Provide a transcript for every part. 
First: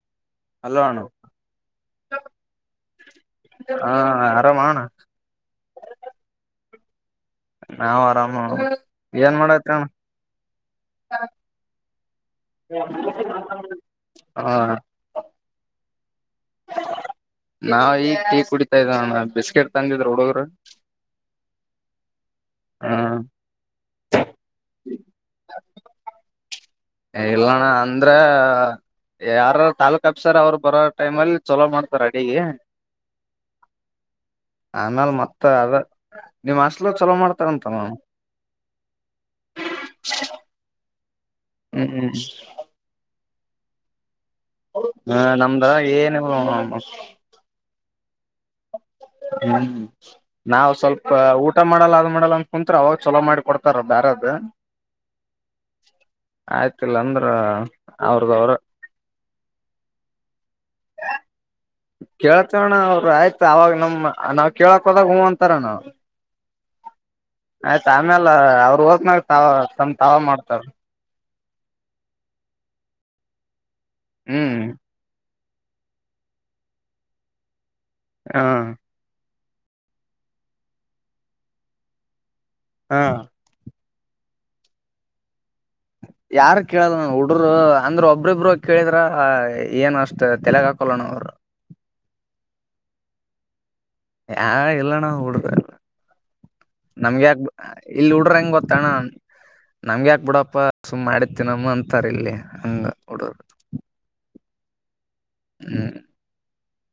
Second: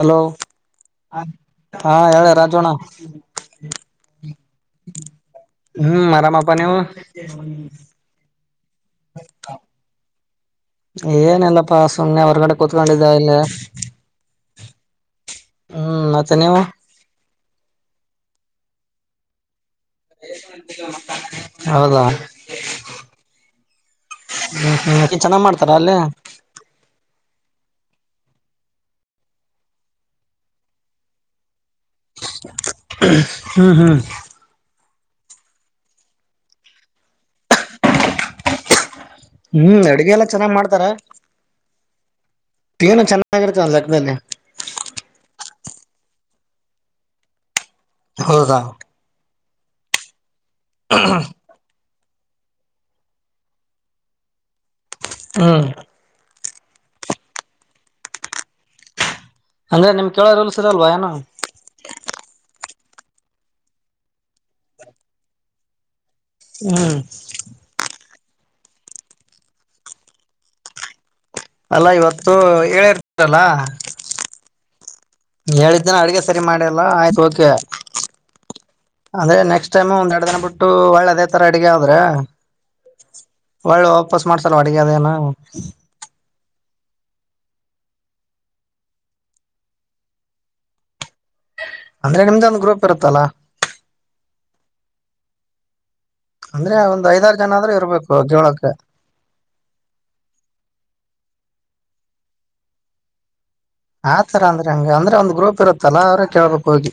Hello hello ಅಣ್ಣ ಹಾ ಹೇಳು ರಾಜು ಅಣ್ಣ ಹ ಆರಾಮ ಅಣ್ಣ ಹ್ಮ್ ಆರಾಮಪ್ಪ ನೀವು ನಾವ್ ಆರಾಮ ಏನ್ ಮಾಡತ್ಣ್ಣ ಏನಲ್ಲಪ್ಪಾ ಸುಮ್ಮ್ನೆ ಹೊರ್ಗಡೆ ಕುೂತ್ಕೊಂಡಿದ್ದ ಇಲ್ಲಿ ಹ ಹ್ಮ್ ಮತ್ತೆ ನೀವು ನಾವ ಈಗ ಟೀ ಕುಡಿತಾ ಇದಣ್ಣ ಬಿಸ್ಕೆಟ್ ತಂದಿದ್ರ ಹುಡುಗರು ಹೌದಾ ಹಾ ಹ್ಮ್ ಹ್ಮ್ಕನ್ ಚೆನ್ನಾಗ್ ಮಾಡ್ತಾರಾ ಅಲ್ಲಿೇ ಇಲ್ಲಣ್ಣ ಅಂದ್ರೆ ಯಾರ ತಾಲುಕ್ ಅಪ್ಸರ್ ಅವ್ರು ಬರೋ ಟೈಮ ಅಲ್ಲಿ ಚಲೋ ಮಾಡ್ತಾರೆ ಅಡಿಗೆ ಹ್ಮ್ ಹ್ಮ್ ಆಮೇಲ್ ಮತ್ತ ಅದ ನಿಮ್ಮ್ ಹಾಷ್ಟಲ್ಗ ಚಲೋ ಮಾಡ್ತಾರಂತಲ್ ಹ್ಮ್ ಅಡಗೆ ಎಲ್ಲಾ ಚೆನ್ನಾಗ್ ಮಾಡ್ತಾರ. ಹ್ಮ್ ಹ್ಮ್ ಇರ್ತದ ಒಂದ್ ಲೆಕ್ಕದಲ್ಲಿ. ಹಾ ನಮ್ದ ಏನಿಲ್ಲ ನೋಡ್ ಹೌದಾ. ಹ್ಮ್ ನಾವ್ ಸ್ವಲ್ಪ ಊಟ ಮಾಡಲ್ಲ ಅದನ್ ಮಾಡಲ್ಲ ಅಂತ ಕುಂತ್ರ ಅವಾಗ ಚಲೋ ಮಾಡಿ ಕೊಡ್ತಾರ ಬ್ಯಾರದ್. ಹ್ಮ್ ಆಯ್ತಿಲ್ಲ ಅಂದ್ರ ಅವ್ರದವ್ರ. ಅಂದ್ರೆ ನಿಮ್ ಕೇಳೋ ರೂಲ್ಸ್ ಇರಲ್ವಾ ಏನೂ. ಅಣ್ಣಾ ಅವರು ಆಯ್ತು ಆವಾಗ ನಮ್ ನಾವ್ ಕೇಳಕ್ ಹೋದಾಗ ಹೂ ಅಂತಾರ ಅಣ್ಣಾ ಅವರ್. ಹ್ಮ್ ಆಮೇಲ ಅವ್ರ ಹೋದಮ್ಯಾಲ್ ತಮ್ಮ ತಾವ ಮಾಡ್ತಾರ. ಅಲ್ಲಾ ಇವತ್ತು ಹೇಳಿರ್ತೀರಲ್ಲಾ ಹ್ಮ್ ಹೇಳಿದ್ದಿನ ಅಡ್ಗೆ ಸರಿ ಮಾಡಲ್ಲ ಆಯ್ತ ಓಕೆ. ಹಾ ಅದೇ ನೆಕ್ಸ್ಟ್ ಟೈಮ್ ಒಂದೆರಡ ದೀನ ಬಿಟ್ಟು ಹೊಳ್ಳೆ ಅದೇ ತರ ಅಡಗೆ ಆದ್ರ ಹ ಒಳ್ಳೆ ವಾಪಸ್ ಮಾಡ್ಸಲ್ ಅಡಗೆ ಅದೇನ. ಯಾರ ಕೇಳಲ್ಲ ಹುಡರು ಅಂದ್ರ ಒಬ್ಬ್ರಿಬ್ರು ಕೇಳಿದ್ರ ಏನ ಅಷ್ಟ ತೆಲೆಗ ಹಾಕೊಲ್ಲಣ ಅವರು. ಅಂದ್ರೆ ನಿಮ್ದೊಂದ ಗ್ರೂಪ್ ಇರ್ತುದ ಅಲಾ. ಹಾ ಇಲ್ಲ ನ ಹೂಡಬೇಕ ಅಂದ್ರೆ ಒಂದ್ ನಮ್ಗೆ ಐದಾರು ಯಾಕ್ ಜನ ಆದ್ರೂ ಇಲ್ಲಿ ಇರ್ಬೇಕು ಹೂಡ್ರ ಹೆಂಗ್ ಕೇಳಕ್ ಗೊತ್ತಣ ನಮ್ಗೆ ಯಾಕ್ ಬಿಡಪ್ಪ ಸುಮ್ ಮಾಡಿದ್ದ ತಿನಮ್ ಅಂತಾರ ಇಲ್ಲಿ ಹಂಗ ಹುಡುರು. ಆತರ ಅಂದ್ರ ಹೆಂಗ್ ಅಂದ್ರ ಒಂದ್ ಗ್ರೂಪ್ ಇರತ್ತಲ್ಲ ಅವ್ರ ಕೇಳ್ಬೇಕ್ ಹೋಗಿ.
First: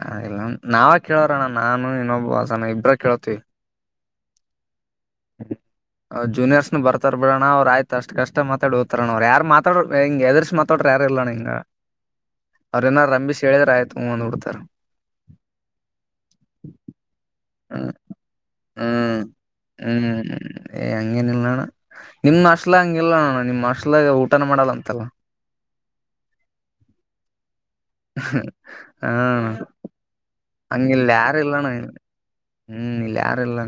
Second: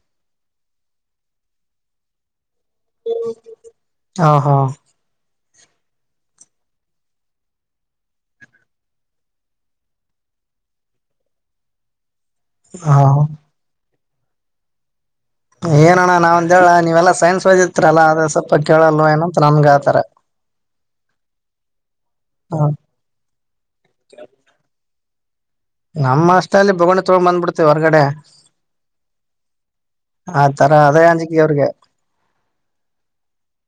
ಹ ಇಲ್ಲ ನಾವ ಕೇಳೋರಣ್ಣ ನಾನು ಇನ್ನೊಬ್ಬ ಅಸನ ಇಬ್ರ ಕೇಳತಿವಿ. ಹ ಹಾ ಜೂನಿಯರ್ಸ್ನು ಬರ್ತಾರ ಬಿಡಣ ಅವ್ರ ಆಯ್ತ ಅಷ್ಟ ಕಷ್ಟ ಮಾತಾಡಿ ಹೊತಾರಣ ಅವ್ರ ಯಾರ್ ಮಾತಡ್ರ ಹಿಂಗ್ ಹೆದರ್ಸ ಮಾತಡ್ರ ಇಲ್ಲಣ್ಣ ಇನ್ನ ಅವ್ರ ಏನ್ನ್ ಹ ರಂಬಿಸಿ ಹೇಳಿರ ಆಯ್ತ ಹೂಂ ಅಂದ ಬಿಡ್ತಾರ್. ಏನಣ್ಣ ನಾವ್ಂದ ಹೇಳ ನೀವೆಲ್ಲಾ ಸೈನ್ಸ್ ಹ್ಮ್ ಓದಿತ್ತರಲ್ಲ ಅದ ಸ್ವಲ್ಪ ಕೇಳಲ್ ಹ್ಮ್ ಏನಂತ ನಮ್ಗ ಆತರ ಹ್ಮ್ ಏ ಹಂಗೇನಿಲ್ಲಣ್ನ. ನಿಮ್ ಹ ಹಾಸ್ಟೆಲಾಗ್ ಹಂಗಿಲ್ಲಣ್ಣ ನಿಮ್ ಹಾಸ್ಟೆಲಾಗ್ ಊಟನ ಮಾಡಲ್ಲ ಅಂತಲ್ಲ. ನಮ್ಮ ಹಾಸ್ಟೆಲಿ ಬೋಗನಿ ತೊಗೊಂಡ ಬಂದ್ಬಿಡ್ತ ಹ್ಮ ಹಾ ಅಣ್ಣಾ ಆ ತರ ಹಂಗ್ ಅದೇ ಇಲ್ಲಿ ಅಂಜಿಕೆ ಅವ್ರಿಗೆ ಯಾರಿಲ್ಲಣ್ಣ. ಹ್ಮ್ ಇಲ್ಲಿ ಯಾರಿಲ್ಲ.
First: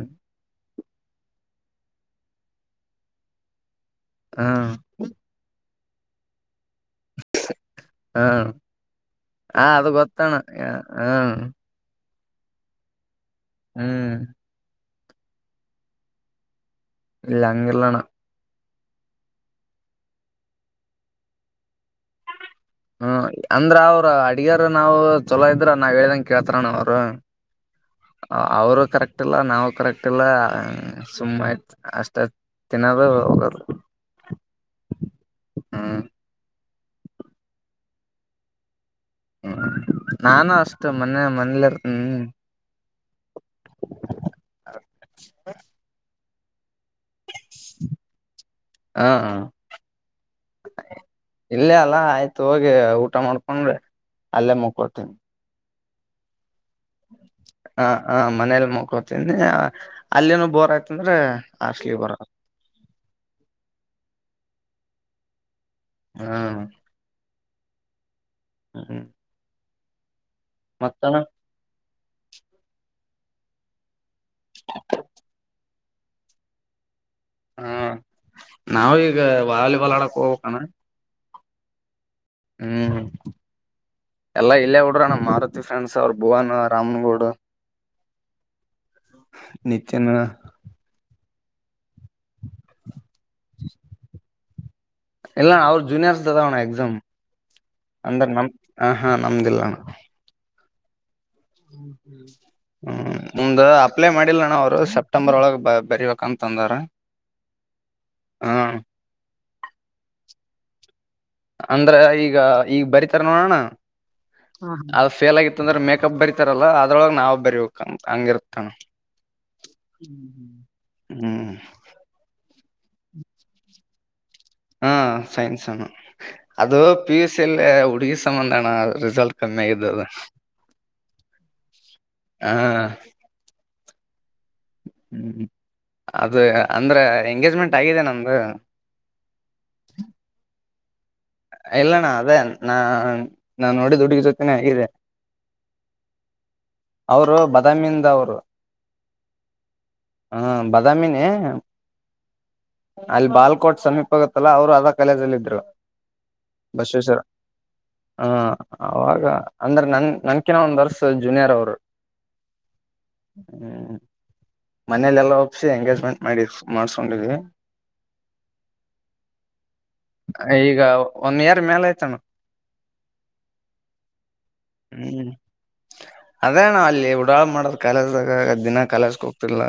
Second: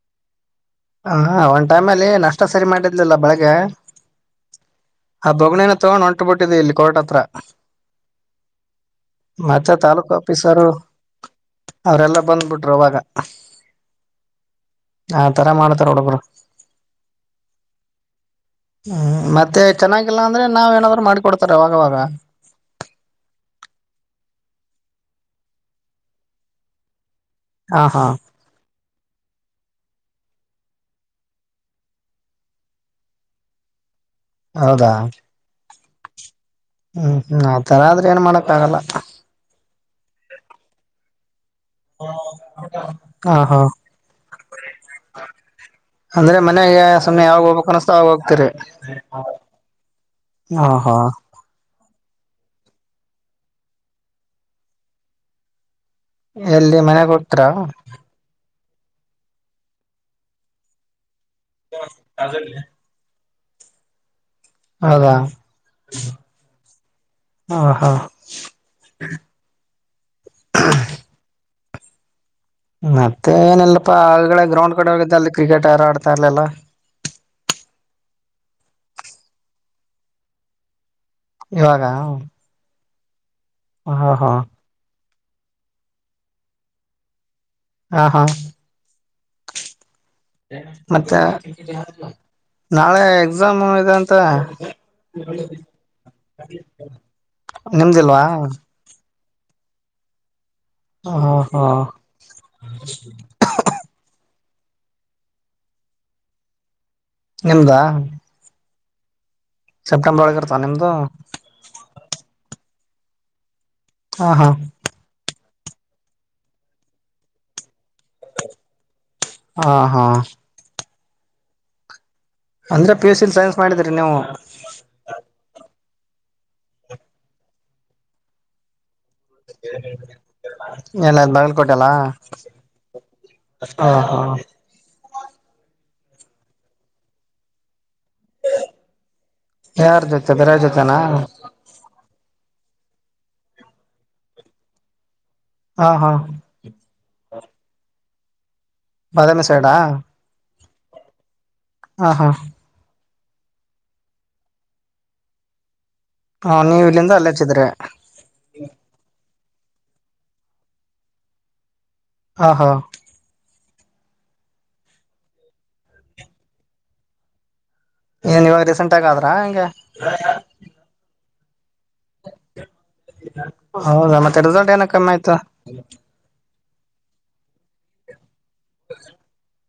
ಹ ಒಂದ್ ಟೈಮ್ ಅಲ್ಲಿ ನಾಷ್ಟ ಸರಿ ಮಾಡಿದ್ಲಿಲ್ಲ ಬೆಳಗ್ಗೆ. ಹಾ ತೊಂಡ್ ಹೊಂಟ ಬಿಟ್ಟಿದ್ದ ಇಲ್ಲಿ ಕೋರ್ಟ ಹತ್ರ. ಹ ಹ ಮತ್ತೆ ಅದು ತಾಲೂಕು ಗೊತ್ತಣ ಆಫೀಸರು ಹ ಅವ್ರೆಲ್ಲ ಬಂದ್ಬಿಟ್ರ ಅವಾಗ. ಹ್ಮ್ ಆತರ ಮಾಡ್ತಾರ ನೋಡ್ ಬ್ರೋ. ಇಲ್ಲ ಹಂಗಿಲ್ಲಣ್ಣ. ಹ್ಮ್ ಮತ್ತೆ ಚೆನ್ನಾಗಿಲ್ಲ ಅಂದ್ರೆ ನಾವ್ ಏನಾದ್ರು ಮಾಡಿಕೊಡ್ತಾರೆ ಅವಾಗವಾಗ. ಹ್ಮ ಅಂದ್ರ ಅವ್ರ ಅಡಗ್ಯಾರ ನಾವು ಚಲೋ ಇದ್ರ ನಾವ್ ಹೇಳ್ದಂಗ ಕೇಳ್ತಾರಣ ಅವ್ರ. ಹಾ ಅವರು ಕರೆಕ್ಟ್ ಇಲ್ಲ ನಾವು ಕರೆಕ್ಟ್ ಇಲ್ಲ ಸುಮ ಆಯ್ತ ಅಷ್ಟ ತಿನ್ನೋದ ಹೋಗದ. ಹೌದಾ ಹ್ಮ್ ಹ್ಮ್ ಆತರ ಆದ್ರ ಏನ್ ಮಾಡಕ್ ಆಗಲ್ಲ. ಹ್ಮ ನಾನು ಅಷ್ಟೇ ಮನೆ ಮ ಹ ಹಾ ಅಂದ್ರೆ ಮನೆಗೆ ಸುಮ್ಮ್ನೆ ಯಾವ ಹೋಗ್ಬೇಕಕ್ ಕನಿಸ್ತಾ ಆ ಹೋಗ್ತರಿ ಹ ಇಲ್ಲೇ ಅಲ್ಲ ಆಯ್ತ ಹೋಗಿ ಊಟ ಮಾಡ್ಕೊಂಡ್ರೆ ಅಲ್ಲೇ ಮುಕ್ಕೊಡ್ತೀನಿ ಎಲ್ಲಿ ಮನೆಗ್ ಹೋಗ್ತೀರಾ ಹ ಹ ಮನೇಲಿ ಮುಕೋತನಿ ಅಲ್ಲಿನ ಬೋರ್ ಆಯ್ತಂದ್ರೆ ಹ ಹಾಸ್ಟೆಲಿಗೆ ಬರೋದು ತಾಜ ಹೌದಾ ಹಾ ಹ ಹಾ ಮತ್ತಣ ಮತ್ತೆ ಏನಲ್ಲಪ್ಪಾ ಆಗಡೆ ಗ್ರೌಂಡ್ ಕಡೆ ಅಲ್ಲಿ ಕ್ರಿಕೆಟ್ ಯಾರ ಆಡ್ತಾ ಇರ್ಲಲ್ಲ ಹಾ ನಾವ ಈಗ ವಾಲಿಬಾಲ್ ಆಡಕ್ ಹೋಗ್ಣ್ಣ ಇವಾಗ ಹ್ಮ್ ಹ್ಮ್ ಹಾ ಹಾ ಎಲ್ಲ ಇಲ್ಲ ಡರಣ ಮಾರುತಿ ಫ್ರೆಂಡ್ಸ್ ಅವರು ಭುವವಾನ ರಾಮನಗೌಡ್ ಹಾ ಹಾ ನಿತಿನ್ ಮತ್ತೆ ನಾಳೆ ಎಕ್ಸಾಮ್ ಇದೆ ಅಂತ ಇಲ್ಲಣ ಅವರು ಜೂನಿಯರ್ಸ್ದಾವಣ್ಣ ಎಕ್ಸಾಮ್ ನಿಮ್ದಿಲ್ವಾ ಅಂದ್ರೆ ನಮ್ದ ಹಾ ನಮ್ದಿಲ್ಲಣ್ಣ ಹಾ ಹಾ ಹ್ಮ್ ಮುಮ್ದ ಅಪ್ಲೈ ಮಾಡಿಲ್ಲ ನ ಅವ್ರು ಸೆಪ್ಟೆಂಬರ್ ಒಳಗ್ ಬರಿಬೇಕ ಅಂತಂದ್ರ ನಿಮ್ದಾ ಸೆಪ್ಟೆಂಬರ್ ಒಳಗೆ ಇರ್ತಾ ನಿಮ್ದು ಅಂದ್ರ ಈಗ ಈಗ ಬರತಾರ ನೋಡೋಣ ಹಾ ಹಾ ಅ ಫೇಲ್ ಆಗಿ ಅಂದ್ರೆ ಮೇಕಪ್ ಬರಿತಾರಲ್ಲ ಅದ್ರೊಳ ನವು ಬರಿೀಬೇಕು ಹಂಗಿರ್ತಾನ ಹಾ ಹಾ ಹ್ಮ್ ಅಂದ್ರೆ ಪಿ ಯುಸ್ ಸಿ ಸೈನ್ಸ್ ಮಾಡಿದ್ರರಿ ನೀವು ಹ್ಮ ಸೈನ್ಸ ಅದು ಪಿಎುಸ್ಸಿಲ್ಲ ಉಡುಗ ಸಂಬಂಧಾನ ರಿಸಲ್ಟ್ ಕಮ್ಮಿ ಆಗಿದ್ದ ಅದು ಎಲ್ಲ ಬಲ್ಕೋಟೆಲ್ಲ ಹಾ ಹ ಹ ಹ್ಮ್ ಅದು ಅಂದ್ರೆ ಎಂಗೇಜ್ಮೆಂಟ್ ಗಿದೆ ನಮ್ದು ಣ ಇಲ್ಲಣ್ಣ ಅದೇ ನಾ ನಾ ನೋಡಿದ್ದು ಹುಡುಗಿ ಜೊತೆನೆ ಹಗಿದೆ ಹಾ ಹಾ ಅವರು ಬಾದಾಮಿಯಿಂದ ಅವರು ಬಾದಾಮಿ ಸೈಡಾ ಹಾ ಬಾದಾಮಿ ಹ ಹಾ ಹಾ ಅಲ್ಲಿ ಬಾಲ್ಕೋಟ್ ಸಮೀಪ ಆಗತ್ತಲ್ಲ ಅವ್ರು ಅದ ಕಾಲೇಜಲ್ಲಿ ಇದ್ರು ಹ ನೀವ್ ಇಲ್ಲಿಂದ ಬಸವೇಶ್ವರ ಅಲ್ಲೇ ಹಚ್ಚಿದ್ರಿ ಹಾ ಅವಾಗ ಅಂದ್ರೆ ನನ್ ನನ್ಕಿನ ಒಂದ್ರ್ಸ ಜೂನಿಯರ್ ಅವರು ಹ ಹಾ ಹ್ಮ ಮನೇಲೆಲ್ಲಾ ಒಪ್ಸಿ ಎಂಗೇಜ್ಮೆಂಟ್ ಮಾಡಿ ಮಾಡ್ಸ್ಕೊಂಡಿದ್ವಿ ಏನ್ ಇವಾಗ ರೀಸೆಂಟ್ ಆಗ ಆದ್ರ ಹೆಂಗೆ ಒಂದ ಇಯರ್ ಮೇಲೆ ಆಯ್ತಣ್ಣ ಹೌದಾ ಮತ್ತೆ ರಿಸಲ್ಟ್ ಏನ ಕಮ್ಮಿ ಹ್ಮ್ ಆಯ್ತಾ ಅದೇಣ ಅಲ್ಲಿ ಉಡಾಳ್ ಮಾಡದ ಕಲಸಾಗ ದಿನ ಕಲಸಕ್ ಹೋಗ್ತಿಲ್ಲ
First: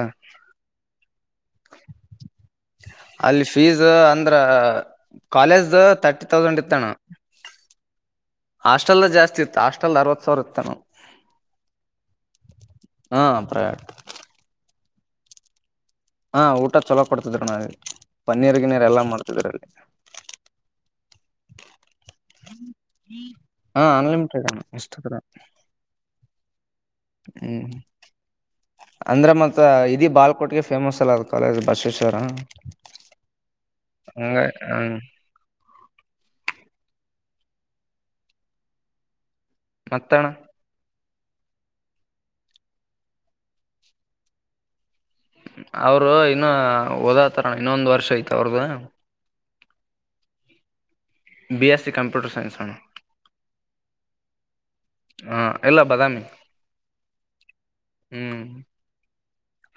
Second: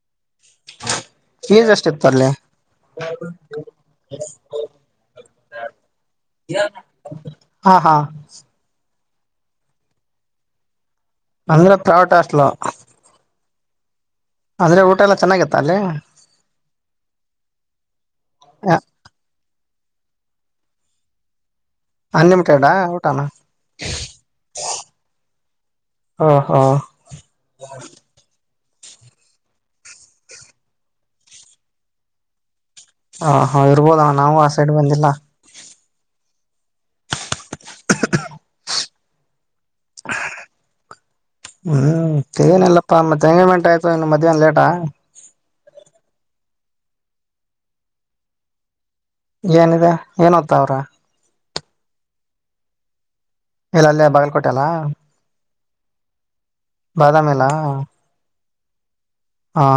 ಫೀಸ್ ಎಷ್ಟಿತ್ತು ಅಲ್ಲಿ ಅಲ್ಲಿ ಫೀಸ್ ಅಂದ್ರ ಕಾಲೇಜ ತರ್ಟಿ ಡ್ ಇತ್ತ ಹಾ ಹಾ ಹಾಸ್ಟೆಲ್ ಜಾಸ್ತಿ ಇತ್ತ ಹಾಸ್ಟೆಲ್ ಅರವತ್ ಸಾವಿರ ಇತ್ತಣ ಅಂದ್ರೆ ಪ್ರೈವೇಟ್ ಹಾಸ್ಟ್ಲ ಹಾ ಪ್ರೈವೇಟ್ ಅಂದ್ರೆ ಊಟ ಎಲ್ಲ ಚೆನ್ನಾಗಿತ್ತ ಅಲ್ಲಿ ಹಾ ಊಟ ಚಲೋ ಕೊಡ್ತಿದರು ನಾವಲ್ಲಿ ಪನ್ನೀರ್ ಗಿನೀರ್ ಎಲ್ಲಾ ಮಾಡ್ತಿದ್ರ ಅಲ್ಲಿ ಅನ್ಲಿಮಿಟೆಡಾ ಊಟನ ಹಾ ಅನ್ಲಿಮಟೆಡ್ ಇಷ್ಟಪ ಹ ಹಾ ಹ್ಮ್ ಅಂದ್ರೆ ಮತ್ ಇದಿ ಬಾಲ್ಕೋಟ್ಗೆ ಫೇಮಸ್ ಅಲ್ಲ ಅದ ಕಾಲೇಜ್ ಬಸವೇಶ್ವರ ಹ ಹಾ ಇರ್ಬೋದ ನಾವು ಹಂಗ ಆ ಸೈಡ್ ಹ್ಮ ಬಂದಿಲ್ಲ ಮತ್ತಣ ಹ್ಮ್ ಏನಲ್ಲಪ್ಪಾ ಮತ್ತ ತಂಗೈಮೆಂಟ್ ಆಯ್ತು ಇನ್ನು ಮಧ್ಯಾಹ್ನ ಲೇಟಾ ಅವರು ಇನ್ನು ಓದಾತಾರಣ ಇನ್ನೊಂದ್ ವರ್ಷ ಐ್ತ ಅವ್ರ್ದ ಏನಿದ ಏನ್ ಹೊತ್ತಾವ್ರ B S C computer science ಹಣ್ಣ ಇಲ್ಲ ಅಲ್ಲಿ ಬಗಲ್ ಕೊಟೆಲ್ಲ ಹಾ ಎಲ್ಲ ಬಾದಾಮಿ ಬಾದಾಮಿಲ್ಲ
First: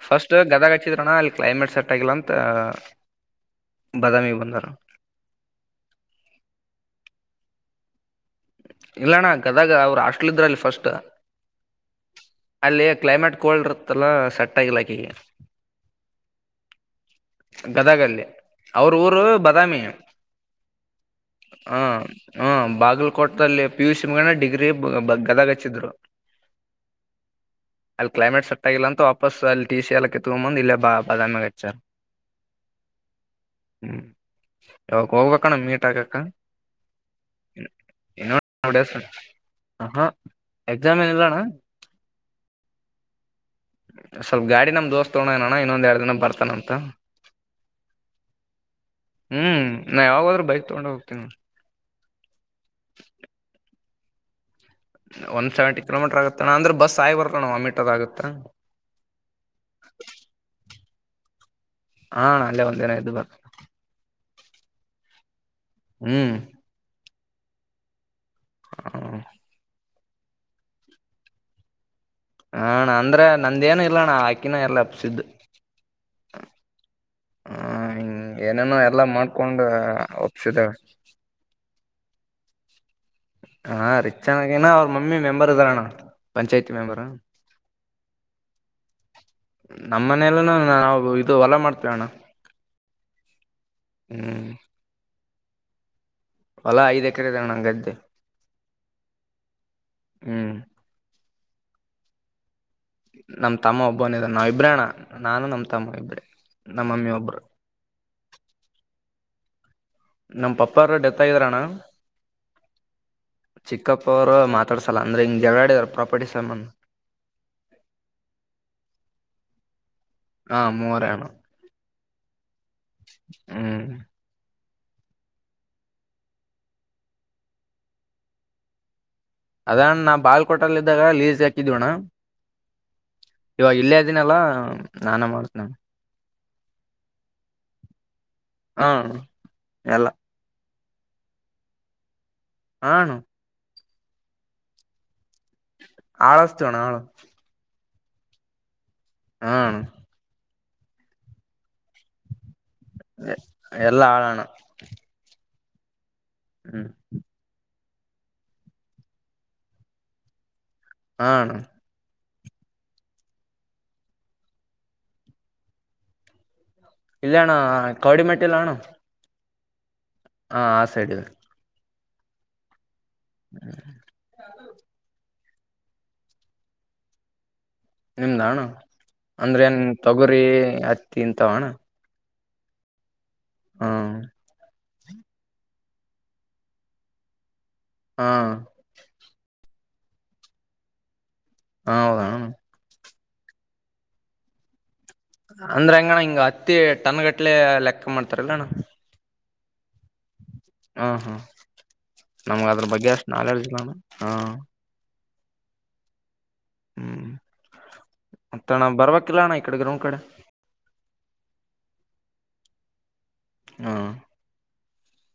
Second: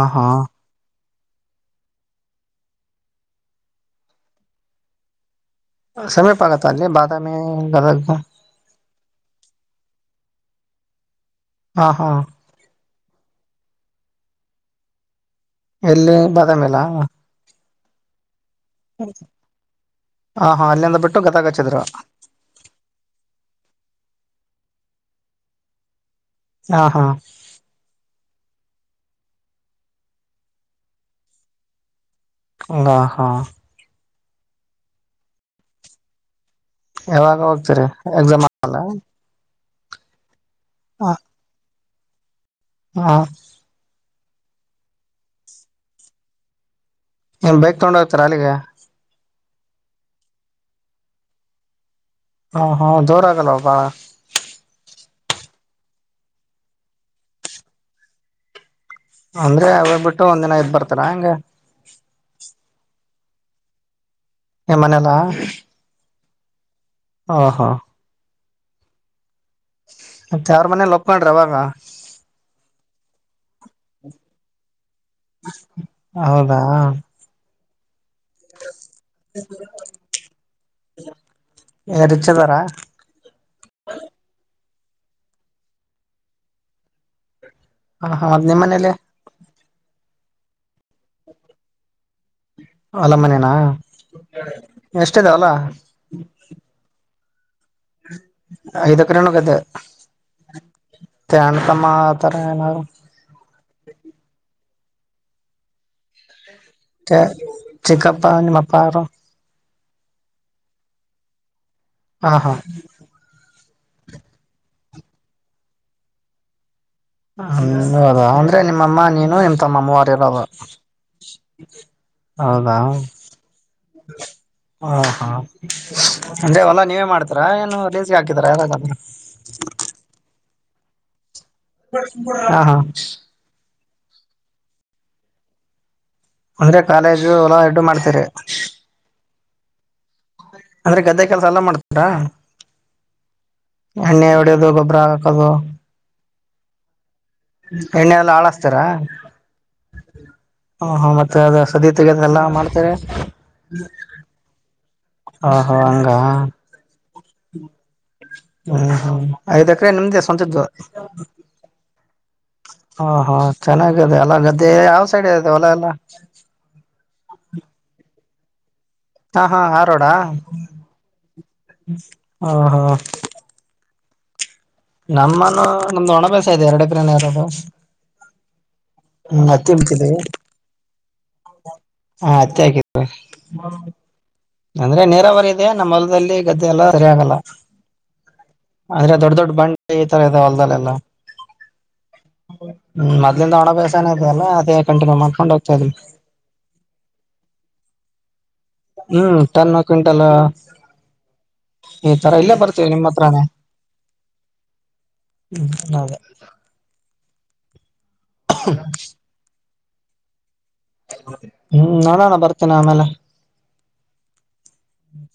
ಫರ್ಸ್ಟ್ ಗದ ಕಚಿದ್ರೋಣ ಕ್ಲೈಮೇಟ್ ಸೆಟ್ ಆಗಿಲ್ಲ ಅಂತ ಬಾದಾಮಿಗೆ ಬಂದರು ಸಮೀಪ ಆಗತ್ತ ಅಲ್ಲಿ ಬಾದಾಮಿ ಗದಗ್ ಇಲ್ಲಣ್ಣ ಗದಾಗ ಅವರು ಅಷ್ಟಟ್ಲ್ ಇದ್ರಲ್ಲಿ ಫಸ್ಟ್ ಹಾ ಹಾ ಅಲ್ಲಿ ಕ್ಲೈಮೇಟ್ ಕೋಲ್ಡ್ ಇರುತ್ತಲ್ಲ ಸೆಟ್ ಆಗಲಾಕ ಎಲ್ಲಿ ಬಾದಾಮಲ ಗದಗಲ್ಲಿ ಅವ್ರ ಊರು ಬದಾಮಿ ಹಾ ಹಾ ಅಲ್ಲಿಂದ ಬಿಟ್ಟು ಗದಗ್ ಹ ಹಚ್ಚಿದ್ರು ಹ್ಮ ಬಾಗಲ್ ಲ್ಲಿ ಪಿ ಯು ಸಿ ಮನ ಡಿಗ್ರಿ ಗದಗ್ ಹಚ್ಚಿದ್ರು ಹಾ ಹಾ ತಗಲ ಅಂತೂ ವಾಪಸ್ ಅಲ್ಲಿಟೀಸ ಎಲಕ್ಕೆ ತಗೊಂಬಂದು ಇಲ್ಲೇ ಬ ಬಾದಾಮಿ ಹಚ್ಚರ್ ಹಾ ಹಾ ಯ ಹೋಗಕ್ಕಣ ಮೀಟಾಾಗಕ್ಕ ಯಾವಾಗ ಹೋಗ್ತರಿ ಎಕ್ಸಾಮ್ ಆಲ್ಲ ಹ ಹಾ ಎಕ್ಸಾಮ್ ಏನಲ್ಲಣ್ಣ ಹಾ ಸ್ವಲ್ಪ ಗಾಡಿ ನಮ್ ದೋಸ್ತ್ ತಗೋನಣ್ಣ ಇನ್ನೊಂದ ಎರಡು ದಿನ ಬರ್ತಾನ ಅಂತ ನೀನ್ ಬೈಕ್ ತಗೊಂಡ ಹೋಗ್ತಾರಾ ಅಲ್ಲಿಗೆ ಹ್ಮ್ ನಾ ಯಾವಾಗಾದ್ರೂ ಬೈಕ್ ತಗೊಂಡ ಹೋಗ್ತೇನ ಹ ಹಾ ಜೋರ ಆಗಲ್ವ ಬಾಳ ಒನ್ ಸೆವೆಂಟಿ ಕಿಲೋಮೀಟರ್ ಆಗತ್ತಣ ಅಂದ್ರೆ ಬಸ್ ಆಗಿ ಬರಲ್ಲಣ ಆ ಮೀಟರ್ ಆಗುತ್ತಾ ಅಂದ್ರೆ ಹೋಗ್ಬಿಟ್ಟು ಒಂದ್ಿನ ಇದದ್ ಬರ್ತಾರಾ ಹಂಗ ಹಾ ಅಲ್ಲೇ ಒಂದಿನ ಎ್ದು ಬರ್ತ ಮನೆಯಲ್ಲಾ ಹ್ಮ್ ಹಾ ಹಾ ಹ್ಮ ಮತ್ತೆ ಯ್ರ ಮನೇಲಿ ಒಪ್ಕೊಂಡ್ರಿ ಅವಾಗ ಹ ಅಂದ್ರೆ ನಂದೇನು ಇಲ್ಲಣ್ಣ ಆಾಕಿನ ಎಲ್ಲ ಅಪ್ಸಿದ್ದು ಹೌದಾ ಹ ಹಿಂಗ ಏನೇನೋ ಎಲ್ಲಾ ಮಾಡ್ಕೊಂಡು ಒಪ್ಸಿದೇವೆ ರಿಚ್ ಅದಾರ ಹಾ ರಿಚ್ ಚೆನ್ನಾಗಿೇನ ಅವ್ರ ಮಮ್ಮಿ ಮೆಂಬರ್ ಇದಾರಣ್ಣ ಪಂಚಾಯ್ತಿ ಮೆಂಬರ್ ಹ ಹ ಮದ್ ನಿಮ್ಮ ಮನೇಲ್ಲ ನಮ್ಮ್ನೆಯಲ್ಲ ನಾವು ಇದು ಹೊಲ ಮಾಡ್ತೇವ ಅಣ್ಣ ಅಲ ಮನೇನಾ ಹ್ಮ್ ಎಷ್ಟ ಇದಲ್ಲ ಅಲ್ಲಾ ಐದ್ ಎಕರೆ ಇದಾವಣಂಗದ್ದೆ ಐದಕರೆಣೋಗ್ದ ಹ್ಮ್ ತಂಡ ತಮ್ಮ ಆ ತರ ಏನಾರು ನಮ ತಮ್ಮ ಒಬ್ಬನ ನಾವ ಇಬ್ರೇಣ್ಣ ನಾನು ನಮ್ ತಮ್ಮ ಇಬ್ರೇ ನಮ್ಮ ಮಮ್ಮಿ ಒಬ್ರು ಚಕ್ಕಪ್ಪಾ ಮಾಪ್ಪಾರೋ ನಮ್ ಪಪ್ಪ ಅವರು ಡೆತ್ ಆಗಿದರಣ್ಣ ಹಾ ಹಾ ಚಿಕ್ಕಪ್ಪ ಅವರು ಮಾತಾಡ್ಸಲ್ಲ ಅಂದ್ರೆ ಹಿಂಗಗೆರಡಾಡಿದಾರ ಪ್ರಾಪರ್ಟಿ ಸಾಮಾನ್ ಹದ ಅಂದ್ರೆ ನಿಮ್ಮಮ್ಮ ನೀನು ನಿಮ್ಮ ತಮ್ಮಮ್ಮ ಹಾ ಮೂವರೇ ಅಣ್ಣ ಹೌದಾ ಹ್ಮ್ ಹಾ ಹಾ ಅಂದೆ ಹೊಲ್ಲಾ ನೀವೇ ಮಾಡ್ತೀರಾ ಏನು ಲೇಸಿ ಹಾಕಿದರಾ ಯಾರ್ರ ಅದಣ್ ನಾ ಬಾಲ್ ಕೊಟ್ಟಲ್ಲಿದ್ದಾಗ ಲೀಸ್ ಯಾಕ ಹಾ ಹಾ ಇದಿನಲ್ಲಾ ನಾನ ಮಾಡ್ತನ ಅಂದ್ರೆ ಕಾಲೇಜು ಹೊಲ ಎಡ್ಡು ಮಾಡ್ತರಿ ಹ್ಮ ಎಲ್ಲ ಅಂದ್ರೆ ಗದ್ದೆ ಕೆಲಸ ಎಲ್ಲ ಮಾಡ್ತಾರಾ ಹನುು ಅಣ್ಣ ಎವಡದು ಗೊಬ್ಬರ ಹಕದು ಹಾಳಸ್ತವಣ ಆಾಳ ಎಣ್ಣೆ ಎಲ್ಲ ಹಳಸ್ತೀಾರಾ ಹಾ ಹ ಹಾ ಮತ್ತೆ ಅದ ಸದೀತೆೆಗೆದೆ ಎಲ್ಲ ಮಾಡ್ತಾರೆ ಎಲ್ಲಾ ಆಳಣ ಹಹೋ ಹಂಗ ಹ್ಮ್ ಹ್ಮ್ ಹ್ಮ್ ಐದಕ್ರ ನಿಮ್ದೇ ಸ್ವಂತದ ಹಣ ಹಾ ಹಾ ಚೆನ್ನಾಗಿದೆ ಎಲ್ಲ ಗದ್ದೆ ಯಾವ್ ಸೈಡ್ ಇತೆ ಹೊಲ್ಲ ಎಲ್ಲ ಇಲ್ಲ ಅಣ್ಣ ಕೌಡಿ ಮೆಟ್ಟಿ ಇಲ್ಲ ಅಣ ಹಾ ಹಾ ಆಾರೋಡ ಇದೆ ಹಾ ಹಾ ಹ್ಮ್ ನಮ್ಮನು ನಮ್ದು ಒಣ ಬಸ ಇದೆ ಎರಡ ಪ್ರರಿನ ಯಾರಬ್ ನಿಮ್ದ ಅಣ ಅಂದ್ರೆ ಏನ್ ಬಿತ್ತಿದೀವಿ ತೊಗರಿ ಹತ್ತಿ ಇಂತ ಅಣ್ಣ ಹಾ ಅತ್ತೆ ಹಕಿದ್ದ ಅಂದ್ರೆ ನ ನೀರಾವರಿ ಇದೆ ನಮ್ಮ ಹೊಲದಲ್ಲಿ ಗದ್ದೆ ಎಲ್ಲ ಸರಿ ಆಗಲ್ಲ ಹಾ ಆದ್ರೆ ದೊಡ್ಡ ದೊಡ್ಡ ಬಂಡೆ ಈ ತರ ಇದ ಹೊಲ್ದಲ್ಲೆಲ್ಲ ಹಾ ಹೌದಾ ಹ್ಮ ಮದ್ಲ ಒಣ ಬಯಸನಐ ಅಲ್ಲ ಅ ಅಂದ್ರ ಅಂಗಣ ಹಿಂಗ ಹತ್ತಿ ಟನ್ಗಟ್ಲೆ ಲೆಕ್ಕ ಮಾಡ್ತಾರಲ್ಲಣ್ಣ ಹ್ಮ್ ತರ್ನ್ನ ಕ್ವಿಂಟಲ್ ಹ್ಮ ಹ್ಮ ಈ ತರ ಇಲ್ಲೇ ನಮ್ಗ ಅದ್ರ ಬರ್ತೀವಿ ನಿಮ್ಮ್ ಬಗ್ಗೆ ಅಷ್ಟು ನಾಲೆಡ್ಜ್ ಇಲ್ಲಾನ ಹಾ ಹ್ಮ್ದೇ ಹ್ಮ ಮತ್ತಣ ಬರವಾಗಿಕ್ಕಿಲ್ಲಣ ಇ ಕಡೆ ಗ್ರೌ್ ಕಡೆ ಹ್ಮ್ ನೋಡೋಣ ಬರ್ತೇನ ಆಮೇಲೆ ಹಾ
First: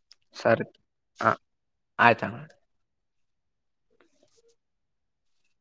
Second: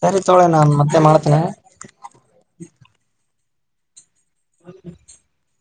ಸರಿ ತೊಳೆ ನಾನ್ ಮತ್ತೆ ಮಾಡ್ತೇನೆ ಆಯ್ತಣ್ಣ ಹ